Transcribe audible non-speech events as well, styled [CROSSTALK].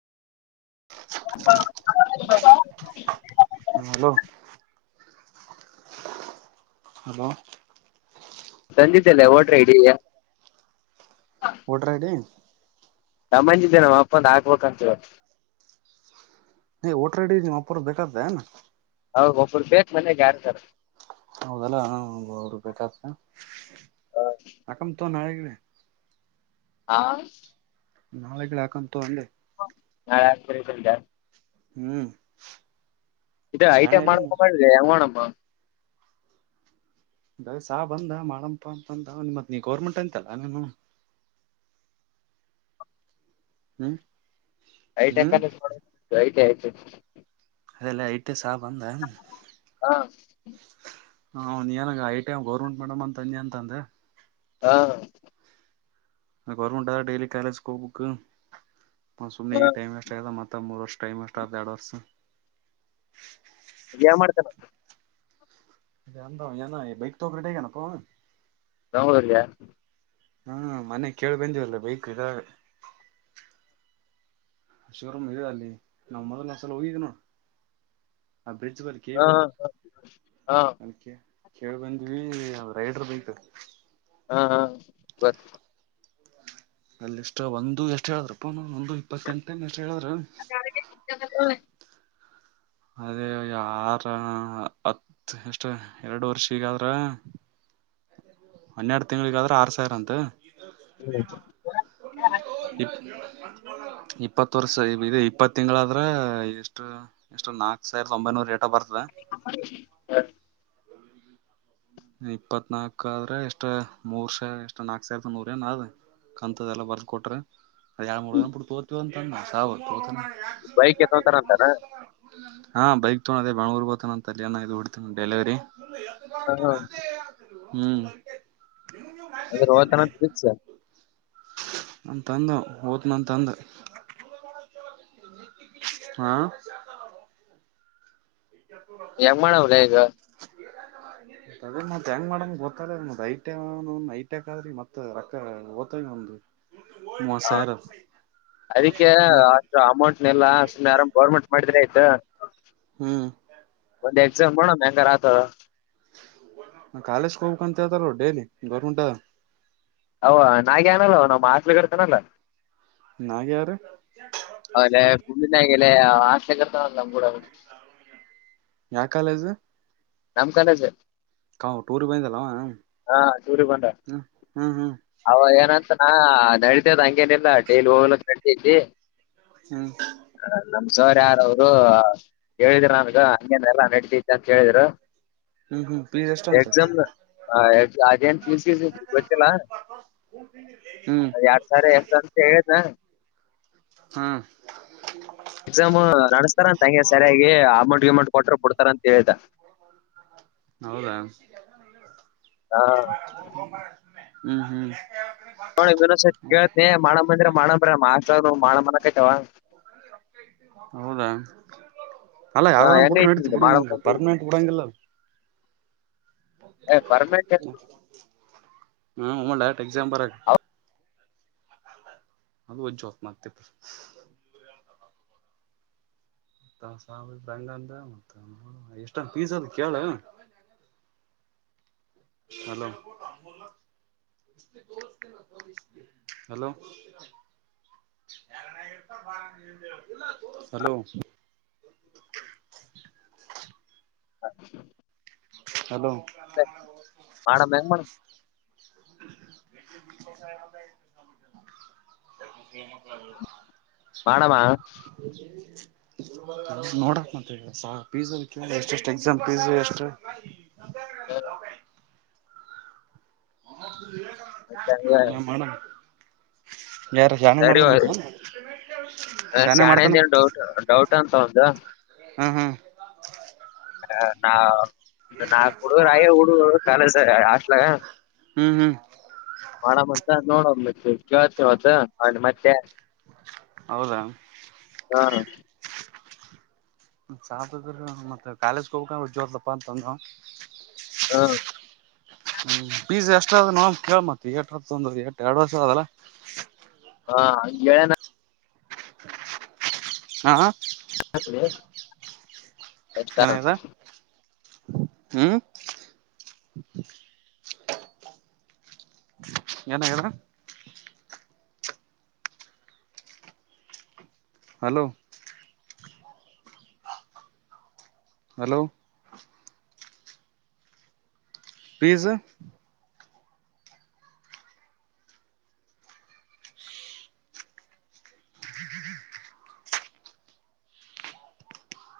ಹ ಹಾ hello hello ತಂದಿದ್ದಲ್ಲ ವೋಟ್ ಐಡಿ ವೋಟರ್ ಐಡಿ ಸಮಮ್ಮಂಜಿದ್ದೆ ನಮ್ಮವು ಅಪ್ಪಂದ ಹಾಕ್ಬೇಕುಂತ ಹೇಳಿ ವೋಟರ್ ಐಡಿ ನಿಮ್ ಅಪ್ಪರ್ ಬೇಕಾಗುತ್ತೆ ಏನ್ ಹೌದ ಒಬ್ಬರು ಬೇಕ್ ಮನ್ಯಗೆ ಯಾರಾರ ಹೌದಲ್ಲ ಅವರು ಬೇಕಾಗತ ಅಕಮ್ ತಗೋ ನಾಳಿಗೆ ಹಾ ನಾಳೆಗಳು ಹಕಮ್ ತಗೋ ಅಂದೆ ನಾಳೆ ಆ ಸರಿತ ಹೂ ಇದೆ ಐಟಂ ಮಾಡ ಹೆಂಗ್ ಮಾಡಣಮ್ಮ ದ ಸಹ ಬಂದ ಮಾಡಪ ಅಂತ ಬಂದ ಮತ್ ನೀ ಗೌರ್ಮೆಂಟ್ ಅಂತಲ್ಲ ನಿನ್ನ ಹೂ ಐ ಟೆ ನೋಡ ಐಟ ಆಯ್ತು ಅದೆಲ್ಲ ಐಟ ಸಾಹ ಬಂದ ಹಾ ಹನ್ ಏನಾಗ ಐಟಿ್ ಗೌರ್ಮೆಂಟ್ ಮೇಡಮ್ ಅಂತ ತಂದಿ ಅಂತ ಅಂದೆ ಹಾ ಹ ಅದು ಗೋವರ್ಮೆಂಟ್ ಡೈಲಿ ಕಾಲೇಜ್ಗೆ ಹೋಗ್ಬೇಕು ಸುಮ್ಮನೆ ಹಾ ಈಗ ಟೈಮ್ ವೇಸ್ಟ್ ಅಷ್ಟದ ಮತ್ತ ಮೂರ್ ವರ್ಷ ಟೈಮ್ ಇಷ್ಟ ಅ ಎರಡು ವರ್ಷ ಇನ್ ಎನ್ ಮಾಡ್ತಾ ಇಗ ಇ ಅಂದಏ ಬೈಕ್ ತಗ್ರಿೇಗ ನಕ ಬೆಂಗಳೂರುಲ್ಲಿಯಾ ಹ್ಮ ಮನೆ ಕೇಳಿ ಬಂದಿವವಲ್ಲ ಬೈಕ್ ಇದಾಗ ಶೋರೂಮ್ ಇದೆ ಅಲ್ಲಿ ನಾವ್ ಮೊದ್ ಒಂದ್ಸಲ ಹೋಗಿದ ನೋಡು ಆ ಬ್ರಿಡ್ಜ್ ಬಳಿ ಕೇಳಿ ಹಾ ಬನ್ನಿ ಹಾ ಅ ಕೇೇಳ ಬಂದ್ವಿ ರೈಡರ್ ಬೈತ ಹಾ ಹಾ ಬರ್ ಅಲ್ಲಿಷ್ಟು ಒಂದು ಎಷ್ಟು ಹೇಳಿದ್ರಪ್ಪನ ಒಂದು ಇಪ್ಪತ್ತೆಂಟೇ ಎಷ್ಟು ಹೇಳಿದ್ರ [UNINTELLIGIBLE] ಅದೇ ಯಾರ ಹತ್ ಎಷ್ಟ ಎರಡು ವರ್ಷ ಈಗಾದ್ರ ಹನ್ನೆರಡು ತಿಂಗಗಳಿಗಾದ್ರೆ ಆರ್ ಸಾವಿರ ಅಂತ [UNINTELLIGIBLE] ಇಪ್ಪತ್ ವರ್ಷ ಇದು ಇಪ್ಪತ್ತು ತಿಂಗಳಾದ್ರ ಎಷ್ಟು ಎಷ್ಟು ನಾಲ್ಕು ಸಾವಿರದ ಒಂಬೈನೂರ ರೇಟ ಬರ್ತದ ಹ [INAUDIBLE] ಇಪ್ಪತ್ನಾಾಲ್ಕು ಆದ್ರೆ ಎಷ್ಟ್ ಮೂರ್ ಸ ಎಷ್ಟ್ ನಾಕು ಸಾವಿರದ ನೂರ ಏನ್ ಕಂತದೆ ಎಲ್ಲ ಬರ್ದ್ ಕೊಟ್ರೆ ಅ ಯಳ ಮೂರು ವ ಪುಡ ತತ ಅಂತ ಸಾವ ತೋತ ಬೈಕ್ ಎತ್ತೊಂತಾರ ಅಂತಾನ ಹಾ ಬೈಕ್ ತಗೋದ ಬಂಗಗಳೂರ್ಗತಾನ ಅಂತ ಅಲ್ಲಿನ ಇದ್ ಬಿಡ್ತೇನ ಡೆಲಿವರಿ ಇ ಹಾ ಹಾ ಹ ಅದ್ರ ಹೋತಾನ ಫಿಕ್ಸ್ ನನ್ ತಂದ ಹಓದ ನನ್ ತಂದ ಹಾ ಯಪ್ಪ ಯಮ್ಮಣ್ಣ ಅವ್ರ ಈಗ [UNINTELLIGIBLE] ತಗೊಂಡ್ ಮತ್ತತ್ ಹೆಂಗ ಮಾಡಂಗ ಗೊತ್ತದ್ದ್ ಐಟ ಐಟಕ್ ಆದ್ರಿ ಮತ್ ರೊಕ್ಕ ಓ್ತ ನಮ್ದ್ ಹಾ ಅದಕ್ಕೆ ಹ್ಮ್ ಅಮೌಂಟ್ನೆಲ್ಲ ಸು್ನೆ ಆರಾಮ್ ಗೌರ್ಮೆಂಟ್ ಮಾಡಿದ್ರ ಆಯ್ತು ಹ್ಮ್ ಒಂದ್ ಎಕ್ಸಾಮ್ ಮಾಡೋಣ ಹೆಂಗಾರ ಆತಾರ ಕಾಲೇ್ ಹೋಗ್ಬೇಕಕ್ ಅಂತ ಹೇತಾರ ಡೇಲಿ ಗೌರ್ಮೆಂಟ ಅವ ನಾಗ ಏನಲ್ಲ ಅವ ನಮ್ಮ ಆತ್ಲಿ ಕಡ್ತಾನಲ್ಲ ನಾಗ್ಯಾ ಯಾರು ಹುಂಡಿನಾಗೆಲ್ಲ ಆಸೆಗರ್ತ ನ ಕೂಡ ಯಾವ ಕಾಲೇಜ ನಮ ಕಾಲೇಜ್ ಕಾ ೂರಿ ಬಿಂದಲ್ಲವಾ ಹಾ ಸುರಿ ಬಂದನು ಅವ ಏನಂತ ನ ನಡತದ್ ಹಂಗೇನಿಲ್ಲ ಡೈಲಿ ಹೋಗ್ಲಕ್ಕೆ ನಡತಿ ಹ್ಮ್ ಹ ನಮ ಸಾರ್ ಯಾರ ಅವರು ಹೇಳಿದ್ರ ನನ್ಗ ಹಂಗೇನ್ ಎಲ್ಲಾ ನಡತಿತಿ ಅಂತ ಹೇಳಿದ್ರು ಹ್ಮ್ ಹ್ಮ್ ಫೀ ಎಷ್ಟುಂತಂತ ಹ ಎ ಅದೇನ್ ಗೊತ್ತಿಲ್ಲ ಹ್ಮ್ ಎರಡ್ ಸಾರ್ ಎ ಸ [UNINTELLIGIBLE] ಮ ಹೇಳತಾ ಹಾ ಎಕ್ಸಾಮ್ ನಡಸ್ತಾರಂತ ಹಂಗೆ ಸರಿಯಾಗಿ ಅಮೌಂಟ್ ಗಿಮೌಂಟ್ ಕೊಟ್ರರು ಬಿಡ್ತಾರ ಅಂತ ಹೇಳ್ದ. ಹೌದಾ ಹ್ಮ್ ಹ್ಮ್ ವಿೋಸ ಕ ಮಾಣ ಮಂದಿರ ಮಾಣಂದ ಮಾರಾಷ್ಟ್ರ ಮಾಣ ಮರ ಕ [UNINTELLIGIBLE] ಹೌದಾ ಅಲ್ಲ ಯಾವಾರ್ ಬಿುಟ್ರ ಹೆಂಗೈತಿ ನಡತಿ ನಿಮ್ದು ಮಾಡ್ಬೇಕಂತ ಬಿಡು ಪರ್ಮನೆಂಟ್ ಕೊಡಂಗಿಲ್ಲ ಏ್ರ್ರಮೇ ಹ ಒಮ್ಮಳ ಎಕ್ಸಾಮ್ ಬರಕ್ ಹೌ ಅದು ಒಜ್ತ್ ಮಾಡ ಆಗ್ತತ್ರಿ ಸಾವ ರಂಗಂದ ಮತ್ತ ಎಷ್ಟಂದ ಪೀಸ ಅದು ಕೇಳ ಹಲೋ ಹಲೋ ಹಲೋ ಹಾ ಹಲೋ ಮಾಡಡ ಮ ಮಾಡ [UNINTELLIGIBLE] [UNINTELLIGIBLE] [INAUDIBLE] ಮಾಡಡಮ್ಮ ಹ [UNINTELLIGIBLE] ನೋಡಕ್ ಮಂತ ಪಿಳ ಎಷ್ಟ ಎಷ್ಟ ಎಕ್ಸಾಮ್ ಪೀ ಎಷ್ಟು [UNINTELLIGIBLE] ಹ ಯ ನ ಮೇಡ [UNINTELLIGIBLE] ಯಾರ ಜಾನೆ ಮಾಡ್ದಾರಂತ ಅ ಶಾಣೆಂದೇ ಡೌಟ್ ಡೌಟ್ ಅಂತ ಒಂದು ಹ್ಮ ಹ್ಮ್ ಹ ನಾ [UNINTELLIGIBLE] ನಾ ಹಡುರು ಆಯ ಹಡು ಕಾಲ ಸ ಆಟ್ಲ ಹ್ಮ್ ಹ್ಮ್ ಮಾಡ್ಂತ ನೋಡ ಕವತ್ ಕವತ್ತು ಅ ಮತ್ತೆ ಹೌದಾ ಹಾ ಸಾಪದ್ರರು ಮತ್ತ ಕಾಲೇಜ್ಗೆ ಹೋಗ ಉಜ್ವರ್ತಪ್ಪ ಅಂತಂದ ಹಾ ಹ್ಮ್ ಬೀಜ ಎಷ್ಟ ಅದ ನ ಕೇಳ ಮತ್ತತ್ ಎಏಟ್ರ ತೊಂದ್ರ ಎಷ್ಟ ಎರಡ್ ವರ್ಷದ ಅದಲ್ಲಾ ಹಾ ಹೇಳ ಹಾ ಹತ್ ನನದ ಹ್ಮ್ [UNINTELLIGIBLE] ಏನಾಗಾರ [UNINTELLIGIBLE] ಹಲೋ ಹಲೋ ಪೀಝ